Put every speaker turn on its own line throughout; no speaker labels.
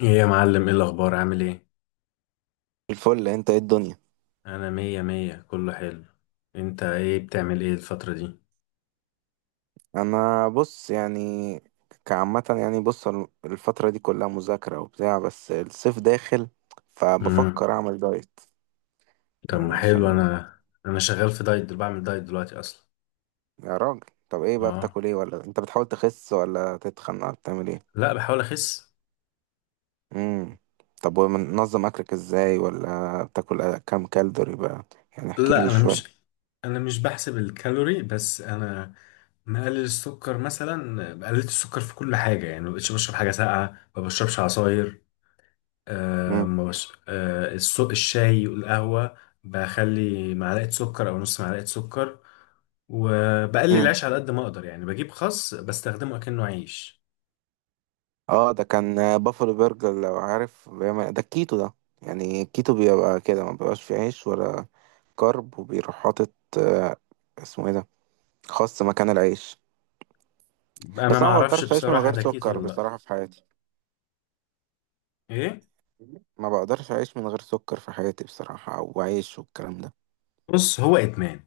ايه يا معلم، ايه الاخبار؟ عامل ايه؟
الفل. انت ايه الدنيا؟
انا مية مية، كله حلو. انت ايه بتعمل ايه الفترة دي؟
انا بص يعني كعامة يعني الفترة دي كلها مذاكرة وبتاع، بس الصيف داخل
امم.
فبفكر اعمل دايت
طب
يعني
ما حلو،
عشان.
انا شغال في دايت بعمل دايت دلوقتي اصلا.
يا راجل، طب ايه بقى
اه،
بتاكل ايه؟ ولا انت بتحاول تخس ولا تتخن ولا بتعمل ايه؟
لا بحاول اخس.
امم طب ومنظم اكلك ازاي؟ ولا بتاكل كام كالوري بقى؟ يعني احكي لي
لا، انا
شوية.
مش انا مش بحسب الكالوري، بس انا مقلل السكر، مثلا قللت السكر في كل حاجة يعني ما بقتش بشرب حاجة ساقعة، ما بشربش عصاير.
امم
ما بش... الشاي والقهوة. بخلي معلقة سكر او نص معلقة سكر. وبقلل
امم
العيش على قد ما اقدر، يعني بجيب خس بستخدمه اكنه عيش.
اه، ده كان بافلو برجر، لو عارف ده الكيتو ده. يعني الكيتو بيبقى كده، ما بيبقاش فيه عيش ولا كرب، وبيروح حاطط آه، اسمه ايه ده، خس مكان العيش.
انا
بس
ما
انا ما
اعرفش
بقدرش اعيش من
بصراحه
غير
ده كيتو
سكر
ولا لا.
بصراحة في حياتي.
ايه؟
ما بقدرش اعيش من غير سكر في حياتي بصراحة، او عيش والكلام ده.
بص، هو ادمان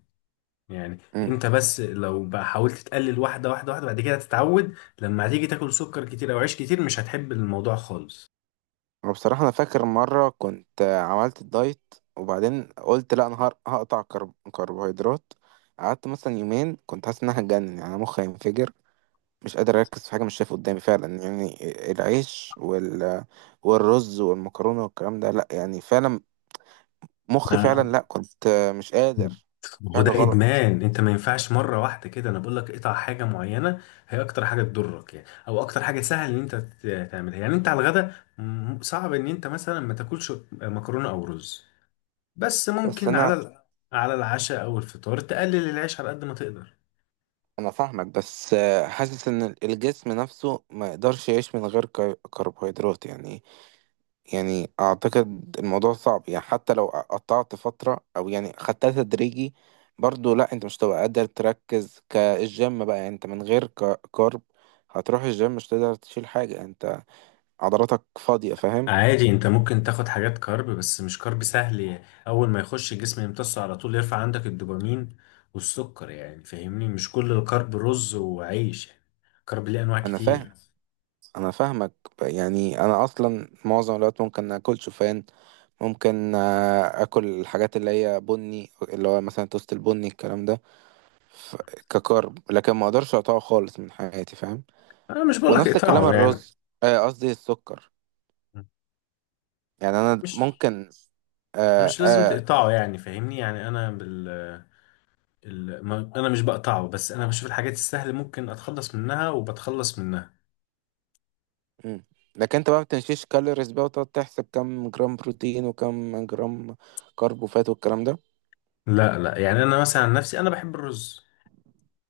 يعني.
امم
انت بس لو بقى حاولت تقلل واحده واحده واحده، بعد كده تتعود. لما هتيجي تاكل سكر كتير او عيش كتير مش هتحب الموضوع خالص.
وبصراحة انا فاكر مرة كنت عملت الدايت، وبعدين قلت لا انا هقطع كربوهيدرات. قعدت مثلا يومين كنت حاسس ان انا هتجنن، يعني أنا مخي هينفجر، مش قادر اركز في حاجة، مش شايف قدامي فعلا، يعني العيش والرز والمكرونة والكلام ده، لا يعني فعلا مخي
آه.
فعلا، لا كنت مش قادر، كان في
هو
حاجة
ده
غلط.
ادمان، انت ما ينفعش مره واحده كده، انا بقول لك اقطع حاجه معينه. هي اكتر حاجه تضرك يعني، او اكتر حاجه سهل ان انت تعملها، يعني انت على الغدا صعب ان انت مثلا ما تاكلش مكرونه او رز. بس
بس
ممكن على
انا
على العشاء او الفطار تقلل العيش على قد ما تقدر.
انا فاهمك، بس حاسس ان الجسم نفسه ما يقدرش يعيش من غير كربوهيدرات يعني. يعني اعتقد الموضوع صعب، يعني حتى لو قطعت فترة او يعني خدتها تدريجي، برضو لا انت مش هتبقى قادر تركز كالجيم بقى. يعني انت من غير كارب هتروح الجيم مش تقدر تشيل حاجة، يعني انت عضلاتك فاضية، فاهم؟
عادي، انت ممكن تاخد حاجات كارب بس مش كارب سهل يعني. اول ما يخش الجسم يمتصه على طول يرفع عندك الدوبامين والسكر، يعني فاهمني مش كل الكارب رز وعيش يعني. كارب ليه انواع
انا فاهم،
كتير.
انا فاهمك. يعني انا اصلا معظم الوقت ممكن اكل شوفان، ممكن اكل الحاجات اللي هي بني، اللي هو مثلا توست البني الكلام ده، ف- ككارب، لكن ما اقدرش اقطعه خالص من حياتي، فاهم؟
انا مش بقولك
ونفس الكلام
اقطعه يعني،
الرز. قصدي السكر، يعني انا
مش
ممكن. آه
مش لازم
آه
تقطعه يعني فاهمني، يعني انا بال ال... ما... انا مش بقطعه بس انا بشوف الحاجات السهله ممكن اتخلص منها وبتخلص منها.
مم. لكن انت بقى ما بتمشيش كالوريز بقى، وتقعد تحسب كم جرام بروتين وكم جرام كرب وفات والكلام
لا، لا، يعني انا مثلا عن نفسي انا بحب الرز.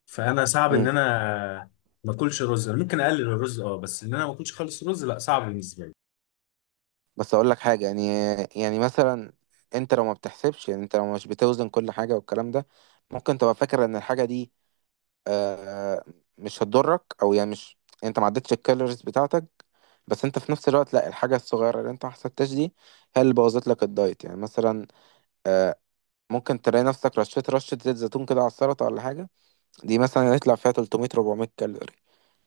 فانا صعب ان
ده؟
انا ما اكلش رز، انا ممكن اقلل الرز اه، بس ان انا ما اكلش خالص رز لا صعب بالنسبه لي.
بس اقول لك حاجه يعني. يعني مثلا، انت لو ما بتحسبش، يعني انت لو مش بتوزن كل حاجه والكلام ده، ممكن تبقى فاكر ان الحاجه دي آه مش هتضرك، او يعني مش انت ما عدتش الكالوريز بتاعتك، بس انت في نفس الوقت لا، الحاجه الصغيره اللي انت ما حسبتهاش دي هي اللي بوظت لك الدايت. يعني مثلا آه ممكن تلاقي نفسك رشيت رشه زيت زيتون كده على السلطه ولا حاجه، دي مثلا يطلع فيها 300 400 كالوري،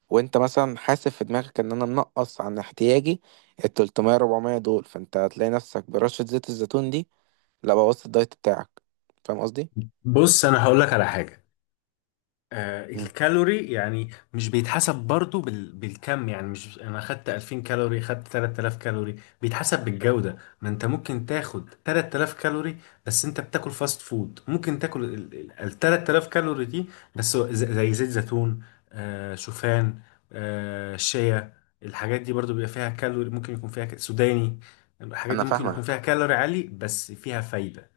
وانت مثلا حاسب في دماغك ان انا منقص عن احتياجي ال 300 400 دول، فانت هتلاقي نفسك برشة زيت الزيتون دي لا بوظت الدايت بتاعك. فاهم قصدي؟
بص، انا هقول لك على حاجه.
مم.
الكالوري يعني مش بيتحسب برضو بالكم، يعني مش انا خدت 2000 كالوري خدت 3000 كالوري. بيتحسب بالجودة. ما انت ممكن تاخد 3000 كالوري بس انت بتاكل فاست فود، ممكن تاكل 3000 كالوري دي. بس زي زيت زيتون، شوفان، شيا. الحاجات دي برضو بيبقى فيها كالوري، ممكن يكون فيها سوداني. الحاجات
انا
دي ممكن يكون فيها
فاهمك،
كالوري عالي بس فيها فايدة.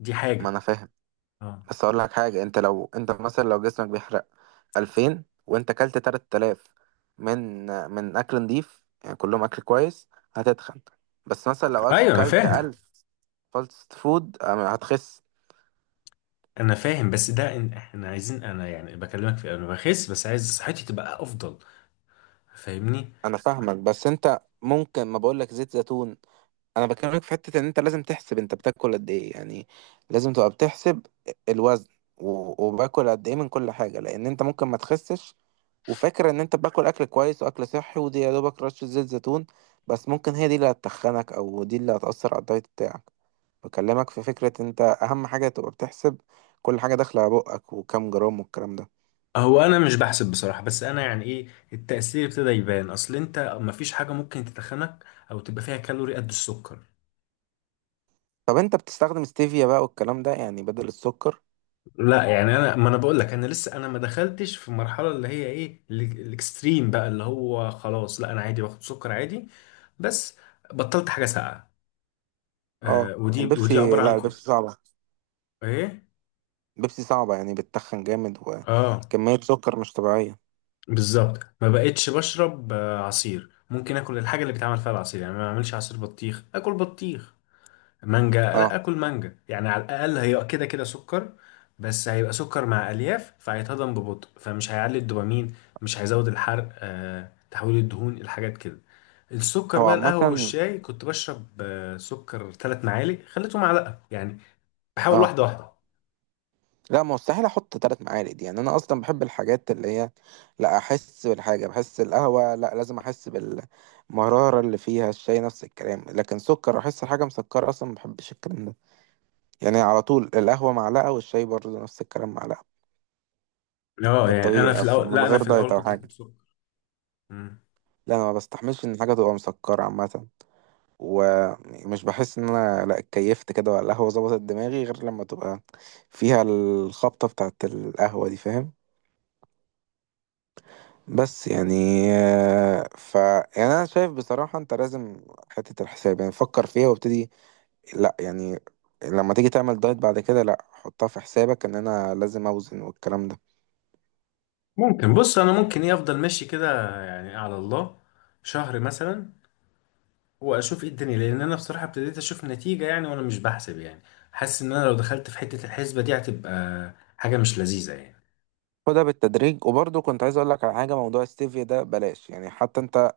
دي
ما
حاجة.
انا فاهم.
اه.
بس اقول لك حاجة، انت لو انت مثلا لو جسمك بيحرق 2000 وانت اكلت 3000 من من اكل نضيف يعني كلهم اكل كويس، هتتخن. بس مثلا لو
ايوه، انا
اكلت
فاهم.
1000 فاست فود، هتخس.
انا فاهم، بس ده إن احنا عايزين، انا يعني بكلمك في انا بخس بس عايز صحتي تبقى افضل. فاهمني.
انا فاهمك، بس انت ممكن ما بقولك زيت زيتون، انا بكلمك في حتة ان انت لازم تحسب انت بتاكل قد ايه يعني. لازم تبقى بتحسب الوزن، وباكل قد ايه من كل حاجة، لان انت ممكن ما تخسش، وفاكر ان انت باكل اكل كويس واكل صحي، ودي يا دوبك رشة زيت زيتون، بس ممكن هي دي اللي هتتخنك، او دي اللي هتأثر على الدايت بتاعك. بكلمك في فكرة، انت اهم حاجة تبقى بتحسب كل حاجة داخلة على بقك وكام جرام والكلام ده.
هو انا مش بحسب بصراحة، بس انا يعني ايه، التأثير ابتدى يبان، اصل انت مفيش حاجة ممكن تتخنك او تبقى فيها كالوري قد السكر.
طب انت بتستخدم ستيفيا بقى والكلام ده يعني بدل السكر؟
لا يعني انا، ما انا بقول لك، انا لسه انا ما دخلتش في المرحلة اللي هي ايه الاكستريم بقى، اللي هو خلاص لا، انا عادي باخد سكر عادي. بس بطلت حاجة ساقعة.
اه
ودي
البيبسي،
عبارة
لا
عن.
البيبسي صعبة.
ايه؟
بيبسي صعبة يعني بتتخن جامد،
اه،
وكمية سكر مش طبيعية.
بالظبط ما بقتش بشرب عصير، ممكن اكل الحاجه اللي بيتعمل فيها العصير، يعني ما اعملش عصير بطيخ، اكل بطيخ. مانجا، لا
اه،
اكل مانجا، يعني على الاقل هي كده كده سكر. بس هيبقى سكر مع الياف فهيتهضم ببطء فمش هيعلي الدوبامين، مش هيزود الحرق تحويل الدهون الحاجات كده. السكر
هو
بقى، القهوه
عامة.
والشاي كنت بشرب سكر 3 معالق خليته معلقه يعني. بحاول
اه
واحده واحده.
لا، ما مستحيل احط تلات معالق، يعني انا اصلا بحب الحاجات اللي هي لا، احس بالحاجة. بحس القهوة لا لازم احس بالمرارة اللي فيها، الشاي نفس الكلام، لكن سكر احس الحاجة مسكرة اصلا ما بحبش الكلام ده. يعني على طول القهوة معلقة، والشاي برضه نفس الكلام معلقة. ده
اه، يعني انا
الطبيعي
في
اصلا
الاول،
من
لا انا
غير
في
دايت
الاول
او
كنت
حاجة.
بحط سكر. مم.
لا انا ما بستحملش ان حاجة تبقى مسكرة عامة، ومش بحس ان انا لا، اتكيفت كده، ولا القهوه ظبطت دماغي غير لما تبقى فيها الخبطه بتاعت القهوه دي، فاهم؟ بس يعني ف يعني انا شايف بصراحه انت لازم حته الحساب، يعني فكر فيها وابتدي. لا يعني لما تيجي تعمل دايت بعد كده، لا حطها في حسابك ان انا لازم اوزن والكلام ده.
ممكن، بص انا ممكن ايه افضل ماشي كده يعني على الله، شهر مثلا، واشوف ايه الدنيا، لان انا بصراحه ابتديت اشوف نتيجه يعني وانا مش بحسب يعني. حاسس ان انا لو دخلت في حته الحسبه دي هتبقى حاجه مش لذيذه يعني.
خدها بالتدريج. وبرضه كنت عايز اقول لك على حاجه، موضوع ستيفيا ده بلاش يعني، حتى انت.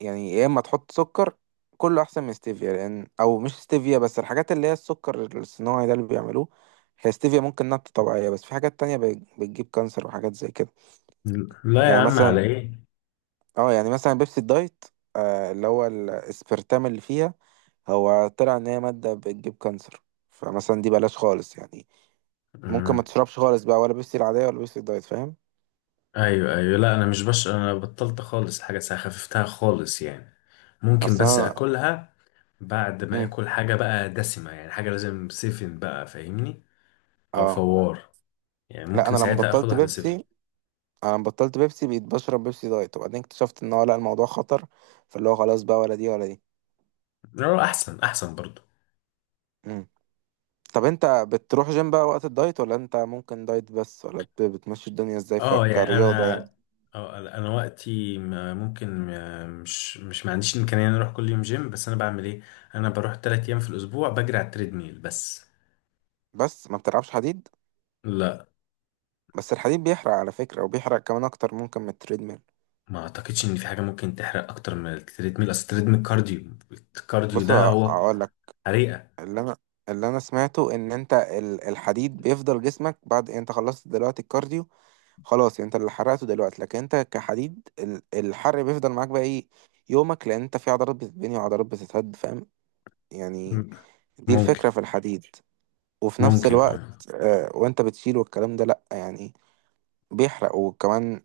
يعني يا اما تحط سكر، كله احسن من ستيفيا، لان او مش ستيفيا بس، الحاجات اللي هي السكر الصناعي ده اللي بيعملوه، هي ستيفيا ممكن نبتة طبيعية، بس في حاجات تانية بتجيب كانسر وحاجات زي كده.
لا يا
يعني
عم،
مثلا،
على ايه.
اه يعني مثلا بيبسي الدايت، اللي هو الاسبرتام اللي فيها، هو طلع ان هي مادة بتجيب كانسر، فمثلا دي بلاش خالص يعني. ممكن ما
مم.
تشربش خالص بقى، ولا بيبسي العادية ولا بيبسي الدايت، فاهم؟
ايوه، ايوه، لا انا مش انا بطلت خالص حاجه ساعه، خففتها خالص يعني. ممكن
اصل
بس
انا.
اكلها بعد ما
مم.
اكل حاجه بقى دسمه، يعني حاجه لازم سيفن بقى فاهمني. او
اه
فوار، يعني
لا، انا
ممكن
لما
ساعتها اخد
بطلت
واحده سيفن.
بيبسي، انا بطلت بيبسي بقيت بشرب بيبسي دايت، وبعدين اكتشفت ان هو لا الموضوع خطر، فاللي هو خلاص بقى ولا دي ولا دي.
لا، احسن احسن برضو.
مم. طب انت بتروح جيم بقى وقت الدايت؟ ولا انت ممكن دايت بس؟ ولا بتمشي الدنيا ازاي
اه يعني
كرياضة
انا
يعني؟
اه انا وقتي ما- ممكن ما- مش ما عنديش الامكانيه ان أنا اروح كل يوم جيم، بس انا بعمل ايه. انا بروح 3 ايام في الاسبوع بجري على التريدميل بس.
بس ما بتلعبش حديد.
لا.
بس الحديد بيحرق على فكرة، وبيحرق كمان اكتر ممكن من التريدميل.
ما اعتقدش ان في حاجه ممكن تحرق اكتر من التريدميل، اصل التريدميل كارديو. الكارديو
بص
ده هو
اقول لك.
حريقه.
اللي انا اللي انا سمعته ان انت الحديد بيفضل جسمك بعد انت خلصت دلوقتي الكارديو خلاص، يعني انت اللي حرقته دلوقتي، لكن انت كحديد الحرق بيفضل معاك بقى ايه يومك، لان انت في عضلات بتتبني وعضلات بتتهد، فاهم؟ يعني
م-
دي
ممكن.
الفكرة في الحديد. وفي نفس
ممكن،
الوقت
اه.
وانت بتشيل والكلام ده، لا يعني بيحرق وكمان.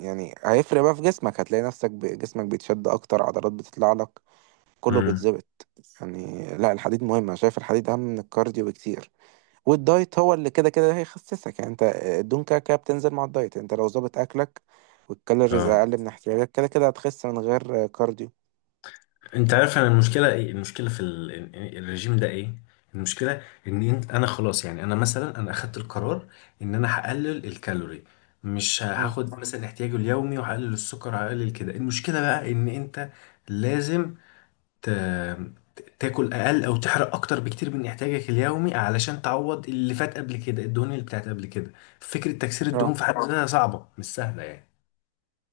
يعني هيفرق بقى في جسمك، هتلاقي نفسك جسمك بيتشد اكتر، عضلات بتطلع لك، كله
امم.
بيتظبط. يعني لا الحديد مهم. انا شايف الحديد اهم من الكارديو بكتير، والدايت هو اللي كده كده هيخسسك. يعني انت الدهون كده كده بتنزل مع الدايت، انت لو ظابط اكلك والكالوريز
اه،
اقل من احتياجك كده كده هتخس من غير كارديو.
انت عارف، انا المشكله ايه، المشكله في الرجيم ده ايه. المشكله ان انت انا خلاص يعني، انا مثلا، انا اخدت القرار ان انا هقلل الكالوري، مش
مم.
هاخد مثلا احتياجي اليومي، وهقلل السكر، هقلل كده، المشكله بقى ان انت لازم ت... تاكل اقل او تحرق اكتر بكتير من احتياجك اليومي، علشان تعوض اللي فات قبل كده، الدهون اللي بتاعت قبل كده. فكره تكسير
اه.
الدهون في حد ذاتها صعبه مش سهله يعني.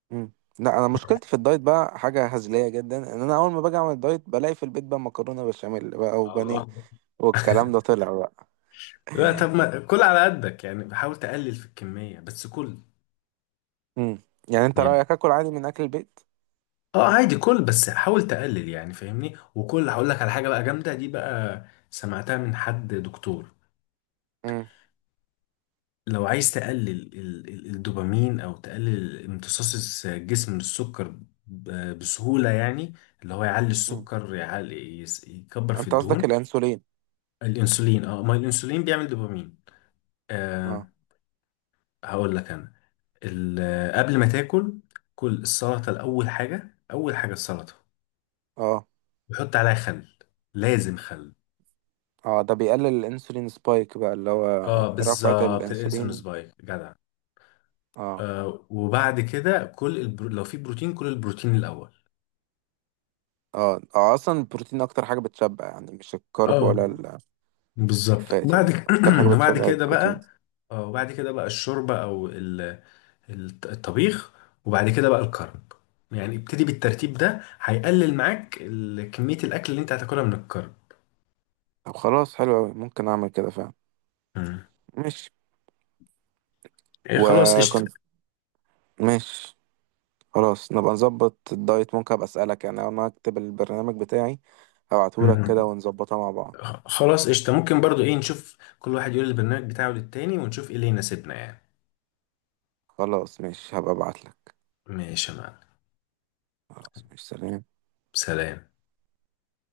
مم. لا انا مشكلتي في الدايت بقى حاجه هزليه جدا، ان انا اول ما باجي اعمل دايت بلاقي في البيت بقى مكرونه بشاميل بقى وبانيه
اه.
والكلام ده طلع بقى.
لا، طب ما كل على قدك يعني، حاول تقلل في الكميه بس كل.
مم. يعني انت
يعني.
رايك اكل عادي من اكل البيت؟
اه، عادي كل بس حاول تقلل يعني فاهمني، وكل، هقول لك على حاجه بقى جامده دي بقى، سمعتها من حد دكتور.
مم.
لو عايز تقلل الدوبامين او تقلل امتصاص الجسم من السكر بسهوله يعني، اللي هو يعلي
مم.
السكر، يعلي يكبر في
انت قصدك
الدهون.
الانسولين؟
الانسولين اه، ما الانسولين بيعمل دوبامين.
اه
آه. هقول لك انا قبل ما تاكل، كل السلطه الاول، حاجه اول حاجه السلطه،
اه.
وحط عليها خل. لازم خل.
اه، ده بيقلل الانسولين سبايك بقى اللي هو
اه
رفعة
بالظبط، الانسولين
الانسولين.
سبايك جدع.
اه
آه، وبعد كده كل لو في بروتين، كل البروتين الاول.
اه. اه اصلا البروتين اكتر حاجه بتشبع يعني، مش الكرب ولا
اه بالظبط،
الفات، يعني اكتر حاجه
وبعد
بتشبع
كده
البروتين.
بقى، اه، وبعد كده بقى الشوربه او الطبيخ، وبعد كده بقى الكرب. يعني ابتدي بالترتيب ده، هيقلل معاك كميه الاكل اللي انت هتاكلها من الكرب.
طب خلاص، حلو أوي، ممكن اعمل كده فعلا.
مم.
ماشي.
ايه خلاص قشطه.
وكنت. ماشي. خلاص نبقى نظبط الدايت، ممكن ابقى اسالك يعني، اول ما اكتب البرنامج بتاعي هبعتهولك كده
مم.
ونظبطها مع بعض.
خلاص قشطه، ممكن برضو ايه، نشوف كل واحد يقول البرنامج بتاعه للتاني، ونشوف ايه اللي يناسبنا يعني.
خلاص ماشي، هبقى ابعتلك.
ماشي يا معلم،
خلاص ماشي، سلام.
سلام.